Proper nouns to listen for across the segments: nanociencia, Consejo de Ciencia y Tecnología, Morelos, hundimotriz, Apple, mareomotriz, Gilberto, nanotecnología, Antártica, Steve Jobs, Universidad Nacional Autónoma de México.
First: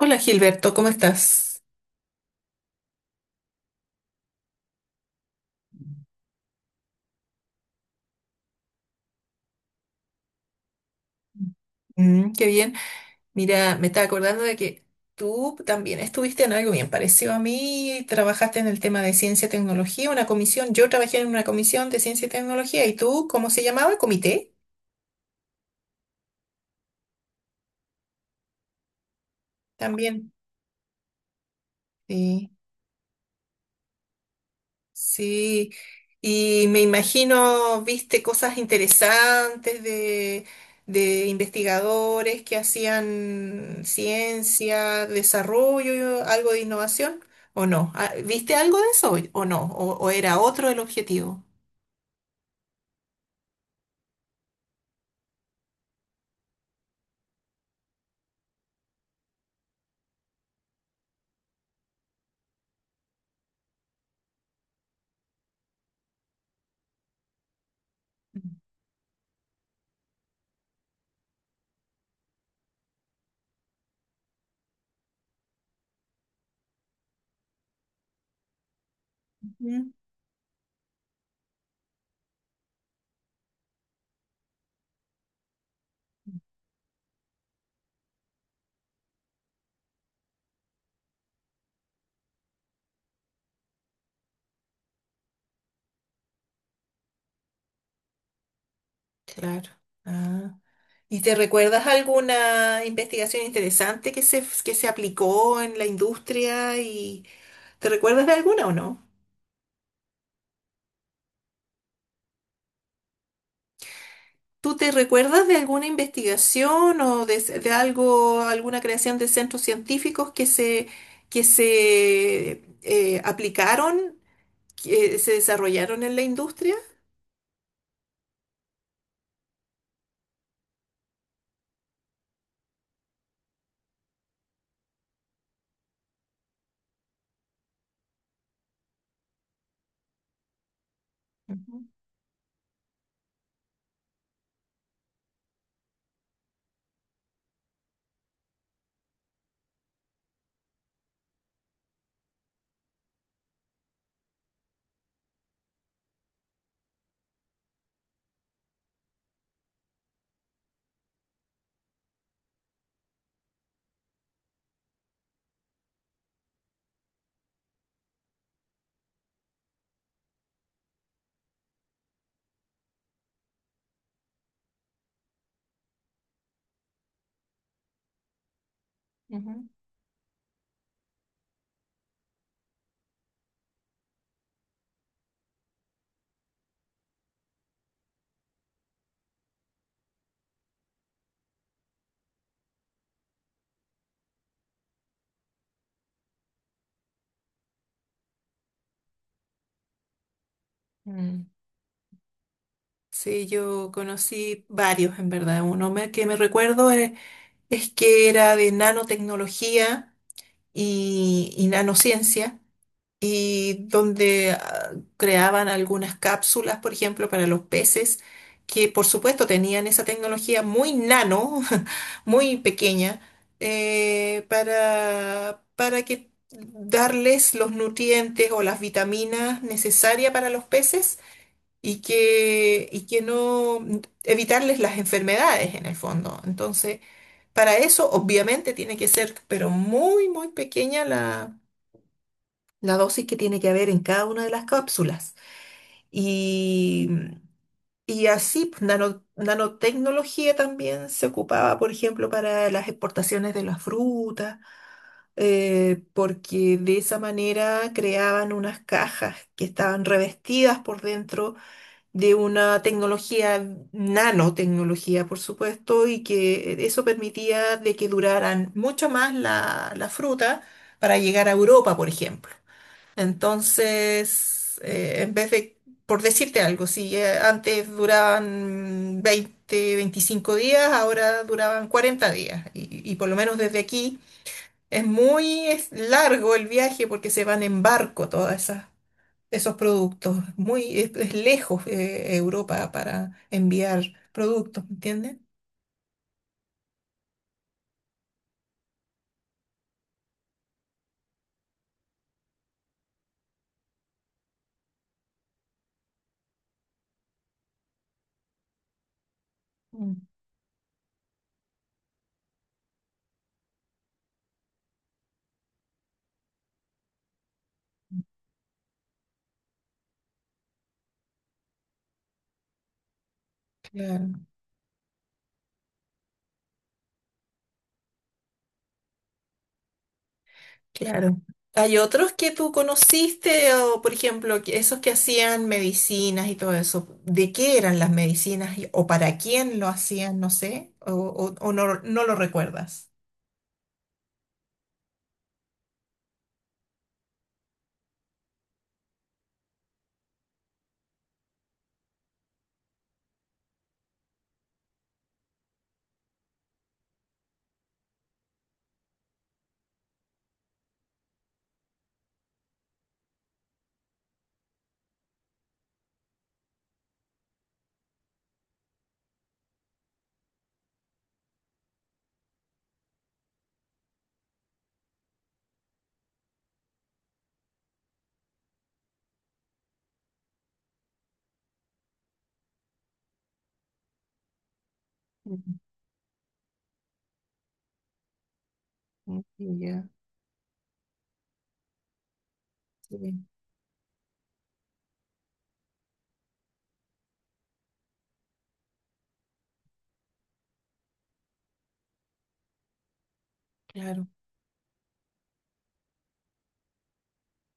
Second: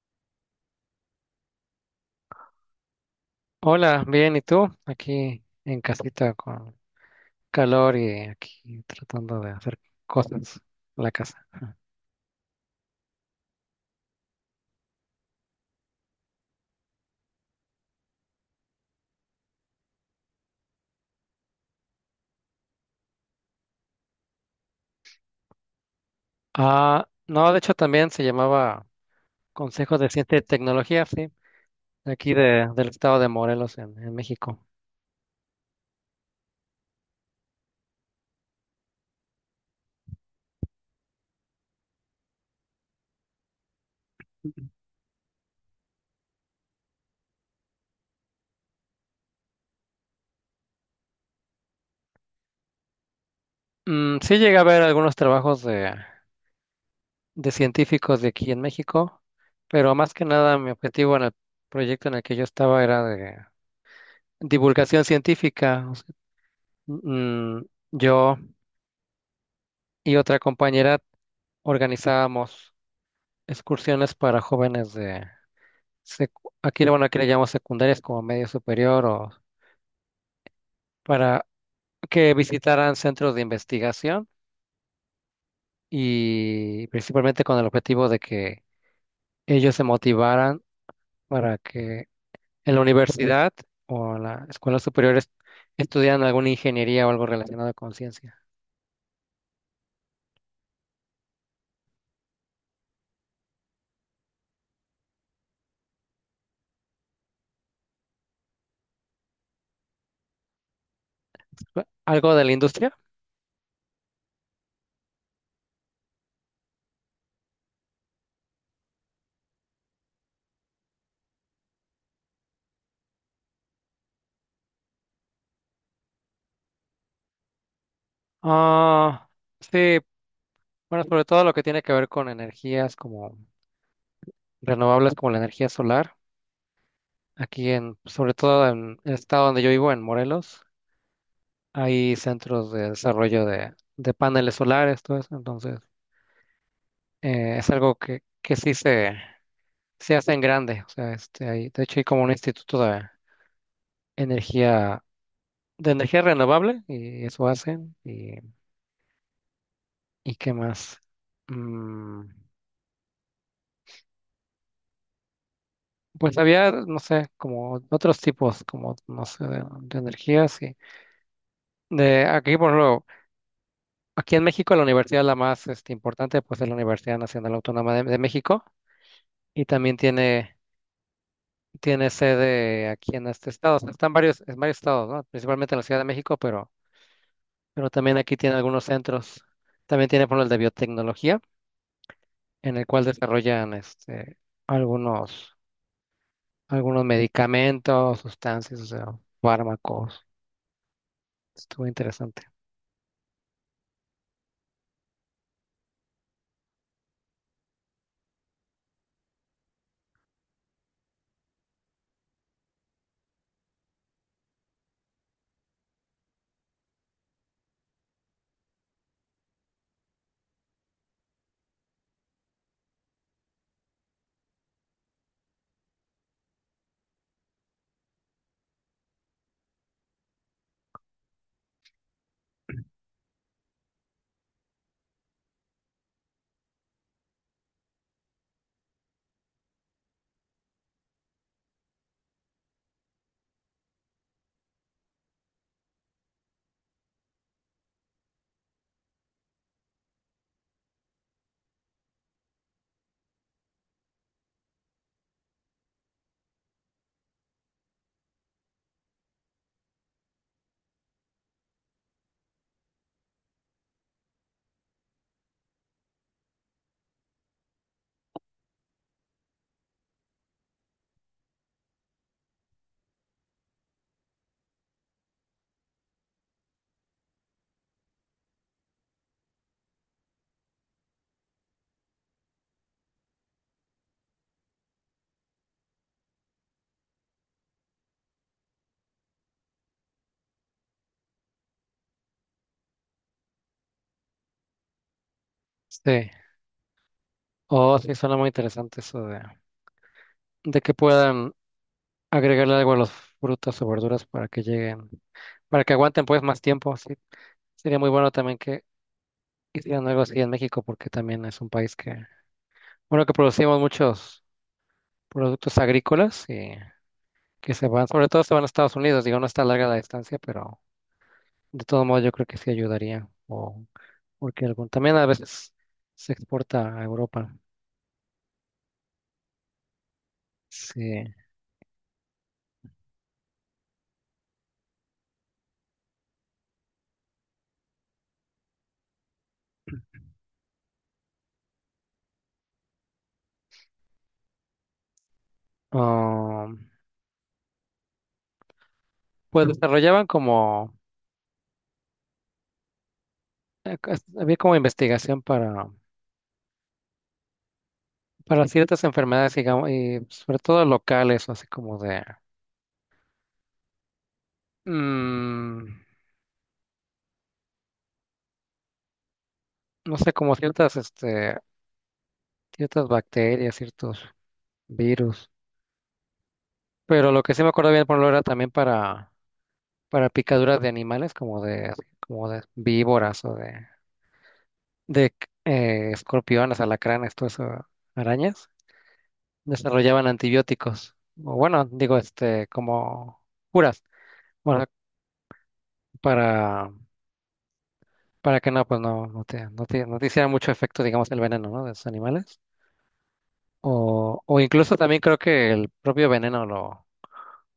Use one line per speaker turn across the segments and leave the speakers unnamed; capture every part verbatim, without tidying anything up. Hola Gilberto, ¿cómo estás?
Hola, bien, ¿y tú? Aquí en casita con calor y aquí tratando de hacer cosas en la casa.
Mm, qué bien. Mira, me estaba acordando de que tú también estuviste en algo bien parecido a mí, trabajaste en el tema de ciencia y tecnología, una comisión, yo trabajé en una comisión de ciencia y tecnología, ¿y tú cómo se llamaba? ¿Comité?
Ah, no, de hecho también se llamaba Consejo de
También.
Ciencia y Tecnología, sí, de aquí
Sí.
de, del estado de Morelos en, en México.
Sí, y me imagino, viste cosas interesantes de, de investigadores que hacían ciencia, desarrollo, algo de innovación, ¿o no? Ah, ¿viste algo de eso o no? ¿O, o era otro el objetivo?
Mm, sí llegué a ver algunos trabajos de, de científicos de aquí en México, pero más que nada mi objetivo en el proyecto en el que yo estaba era de divulgación científica. O sea, mm, yo y otra compañera organizábamos excursiones para jóvenes de secu- aquí, bueno, aquí le llamamos secundarias como medio superior o
Ujú.
para que visitaran centros de investigación y principalmente con el objetivo de que ellos se motivaran para que en la universidad o en la escuela superior est- estudiaran alguna ingeniería o algo relacionado con ciencia.
Claro. Ah. ¿Y te recuerdas alguna investigación interesante que se, que se aplicó en la industria y te recuerdas de alguna o no?
¿Algo de la industria?
¿Tú te recuerdas de alguna investigación o de, de algo, alguna creación de centros científicos que se, que se eh, aplicaron, que se desarrollaron en la industria?
Ah, sí, bueno, sobre todo lo que tiene que ver con energías como renovables, como la energía solar. Aquí en, sobre todo en el estado donde yo vivo, en Morelos,
Ujú,
hay centros de desarrollo de, de paneles solares, todo eso. Entonces, eh, es algo que, que sí se, se hacen grandes. O sea, este, hay, de hecho hay como un instituto de energía, de energía renovable y eso hacen. ¿Y, y qué más? Mm, pues había, no sé, como otros tipos, como, no sé, de, de energías. Y de aquí, por ejemplo, aquí en México la universidad la más este, importante, pues es la Universidad Nacional Autónoma de, de México y
ujú,
también tiene... Tiene sede aquí en este estado. O sea, están varios, en varios estados, ¿no? Principalmente en la Ciudad de México, pero pero también aquí tiene algunos centros. También tiene por el de biotecnología, en el cual desarrollan este, algunos, algunos medicamentos, sustancias, o sea, fármacos.
mm.
Estuvo interesante.
Sí, yo conocí varios en verdad. Uno me- que me recuerdo eh, es, que era de nanotecnología y, y nanociencia. Y donde ah, creaban algunas cápsulas, por ejemplo, para los peces, que por supuesto tenían esa tecnología muy nano, muy pequeña, eh, para, para que darles los nutrientes o las vitaminas necesarias para los peces y que, y que no evitarles las enfermedades en el fondo. Entonces, para eso obviamente tiene que ser, pero muy, muy pequeña la la dosis que tiene que haber en cada una de las cápsulas. Y, y así, pues, nano- nanotecnología también se ocupaba, por ejemplo, para las exportaciones de las frutas, eh, porque de esa manera creaban unas cajas que estaban revestidas por dentro de una tecnología, nanotecnología, por supuesto, y que eso permitía de que duraran mucho más la, la fruta para llegar a Europa, por ejemplo. Entonces, eh, en vez de, por decirte algo, si eh, antes duraban veinte, veinticinco días, ahora duraban cuarenta días. Y, y por lo menos desde aquí es muy es largo el viaje porque se van en barco todas esas. Esos productos, muy, es, es lejos eh, Europa para enviar productos, ¿me entiendes?
Sí. Oh, sí, suena muy interesante eso de, de que puedan agregarle algo a los frutas o verduras para que lleguen, para que aguanten pues más tiempo. Sí. Sería muy bueno también que hicieran algo
Mm.
así en México, porque también es un país que, bueno, que producimos muchos productos agrícolas y que se van, sobre todo se van a Estados Unidos, digo, no está larga la distancia, pero de todo modo yo creo que sí ayudaría, o
Claro.
porque algún, también a veces se exporta a Europa. Sí.
Claro. ¿Hay otros que tú conociste o, por ejemplo, que- esos que hacían medicinas y todo eso? ¿De qué eran las medicinas y- o para quién lo hacían? No sé, o, o- o no, no lo recuerdas.
Ah, pues desarrollaban como, eh, cos- había como investigación para, para ciertas enfermedades, digamos, y sobre todo locales, o así como de, mm, no sé, como ciertas, este, ciertas bacterias, ciertos virus. Pero lo que sí me acuerdo bien, por lo era también para Para picaduras de animales como de, como de víboras o de, de
Ujú,
eh, escorpiones, alacranes, todo eso, arañas,
ya,
desarrollaban antibióticos. O bueno, digo, este, como
sí,
curas. Bueno, para, para que no, pues no, no te, no te, no te hiciera mucho efecto, digamos, el veneno, ¿no? De esos animales.
claro.
O, o incluso también creo que el propio veneno lo,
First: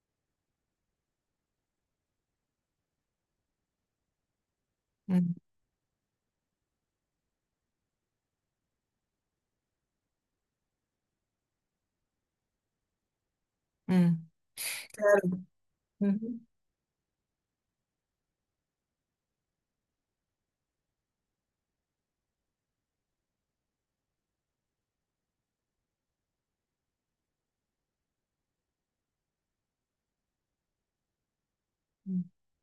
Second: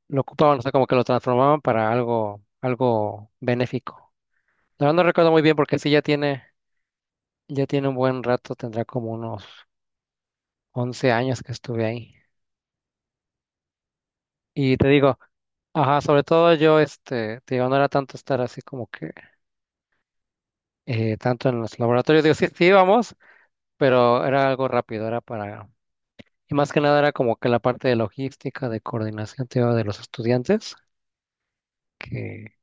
lo ocupaban, o sea, como que lo transformaban para algo, algo benéfico. La verdad no recuerdo
Mm,
muy bien porque sí ya tiene. Ya tiene un buen rato, tendrá como unos once años que estuve ahí.
mm,
Y te digo,
claro.
ajá, sobre
Ujú.
todo yo, este, te digo, no era tanto estar así como que eh, tanto en los laboratorios. Digo, sí, sí íbamos, pero era algo rápido, era para... Y más que nada era como que la parte de logística, de coordinación, te digo, de los estudiantes, que,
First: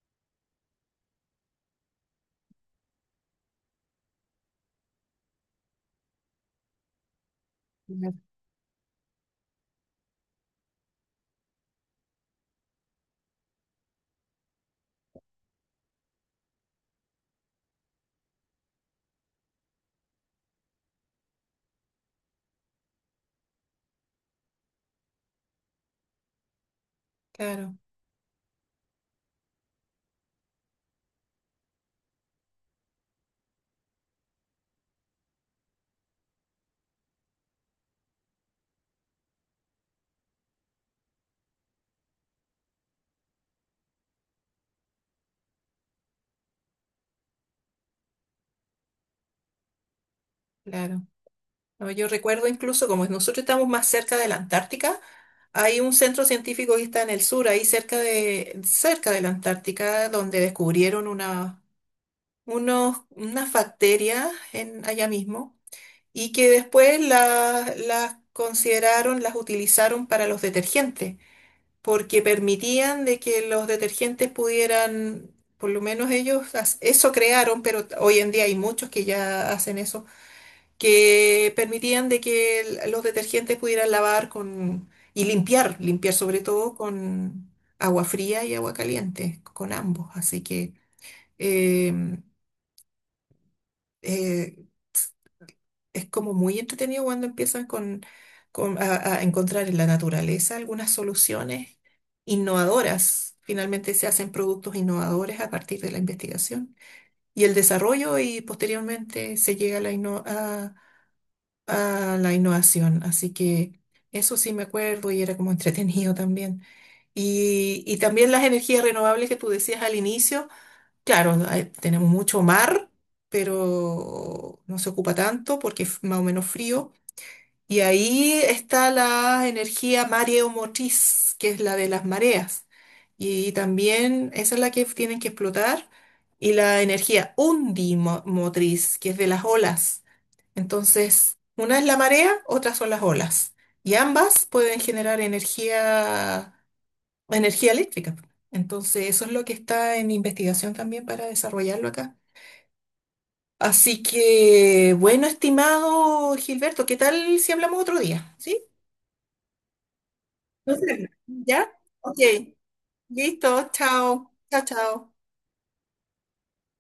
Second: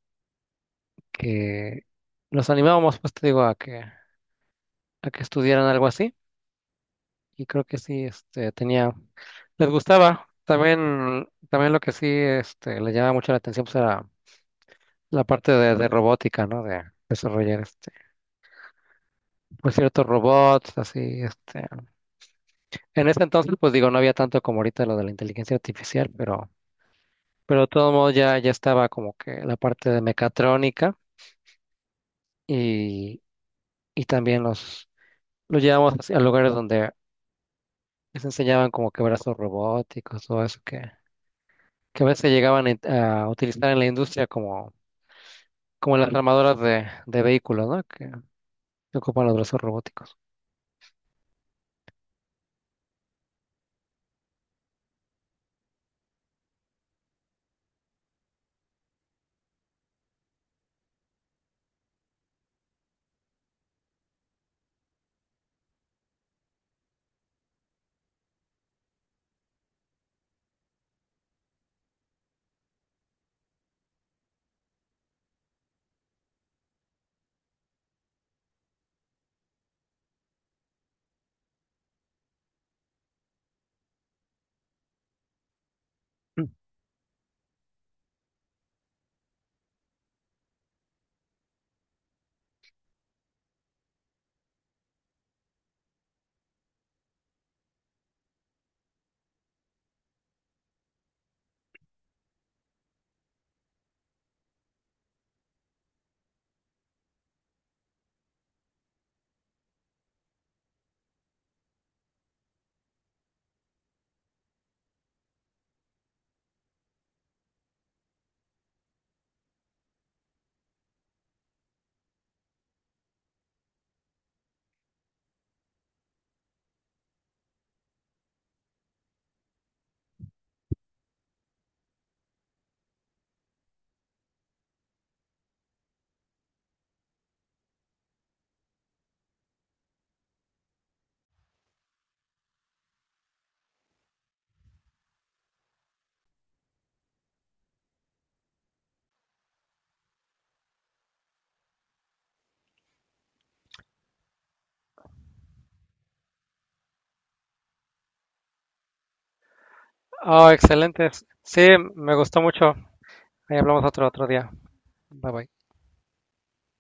que los animábamos, pues te digo, a que, a que estudiaran algo así. Y creo que sí,
Ya.
este, tenía, les gustaba. También, también lo que sí, este, les llamaba mucho la atención, pues era la parte de, de robótica, ¿no? De desarrollar, este, pues ciertos robots, así, este. En ese entonces, pues digo, no había tanto como ahorita lo de la inteligencia artificial, pero, pero de
Claro,
todo modo ya, ya estaba como que la parte de mecatrónica y, y también los, los llevamos así a lugares donde les enseñaban como que brazos robóticos, todo eso que que a veces llegaban en- a utilizar en la industria como, como las armadoras de, de vehículos, ¿no? Que, que ocupan los brazos robóticos.
claro. No, yo recuerdo incluso como nosotros estamos más cerca de la Antártica, hay un centro científico que está en el sur, ahí cerca de, cerca de la Antártica, donde descubrieron una, unos, unas bacterias en, allá mismo y que después la- las consideraron, las utilizaron para los detergentes, porque permitían de que los detergentes pudieran, por lo menos ellos as- eso crearon, pero hoy en día hay muchos que ya hacen eso, que permitían de que el- los detergentes pudieran lavar con y limpiar, limpiar sobre
Mm.
todo con agua fría y agua caliente, con ambos. Así que em, eh, es como muy entretenido cuando empiezan con, con- a, a encontrar en la naturaleza algunas soluciones innovadoras. Finalmente se hacen productos innovadores a partir de la investigación y el desarrollo y posteriormente se llega a la, inno- a, a la innovación. Así que eso sí me acuerdo y era como entretenido también. Y, y también las energías renovables que tú decías al inicio, claro, no, hay- tenemos mucho mar. Pero no se ocupa tanto porque es más o menos frío, y ahí está la energía mareomotriz, que es la de las mareas. Y también esa es la que tienen que explotar. Y la energía hundimotriz, que es de las olas. Entonces, una es la marea, otra son las olas. Y ambas pueden generar energía, energía eléctrica. Entonces, eso es lo que está en investigación también para desarrollarlo acá. Así que, bueno, estimado Gilberto, ¿qué tal si hablamos otro día? ¿Sí?
Oh,
No sé,
excelentes.
¿ya?
Sí, me
Ok,
gustó mucho. Ahí
listo,
hablamos otro otro
chao,
día.
chao, chao.
Bye bye.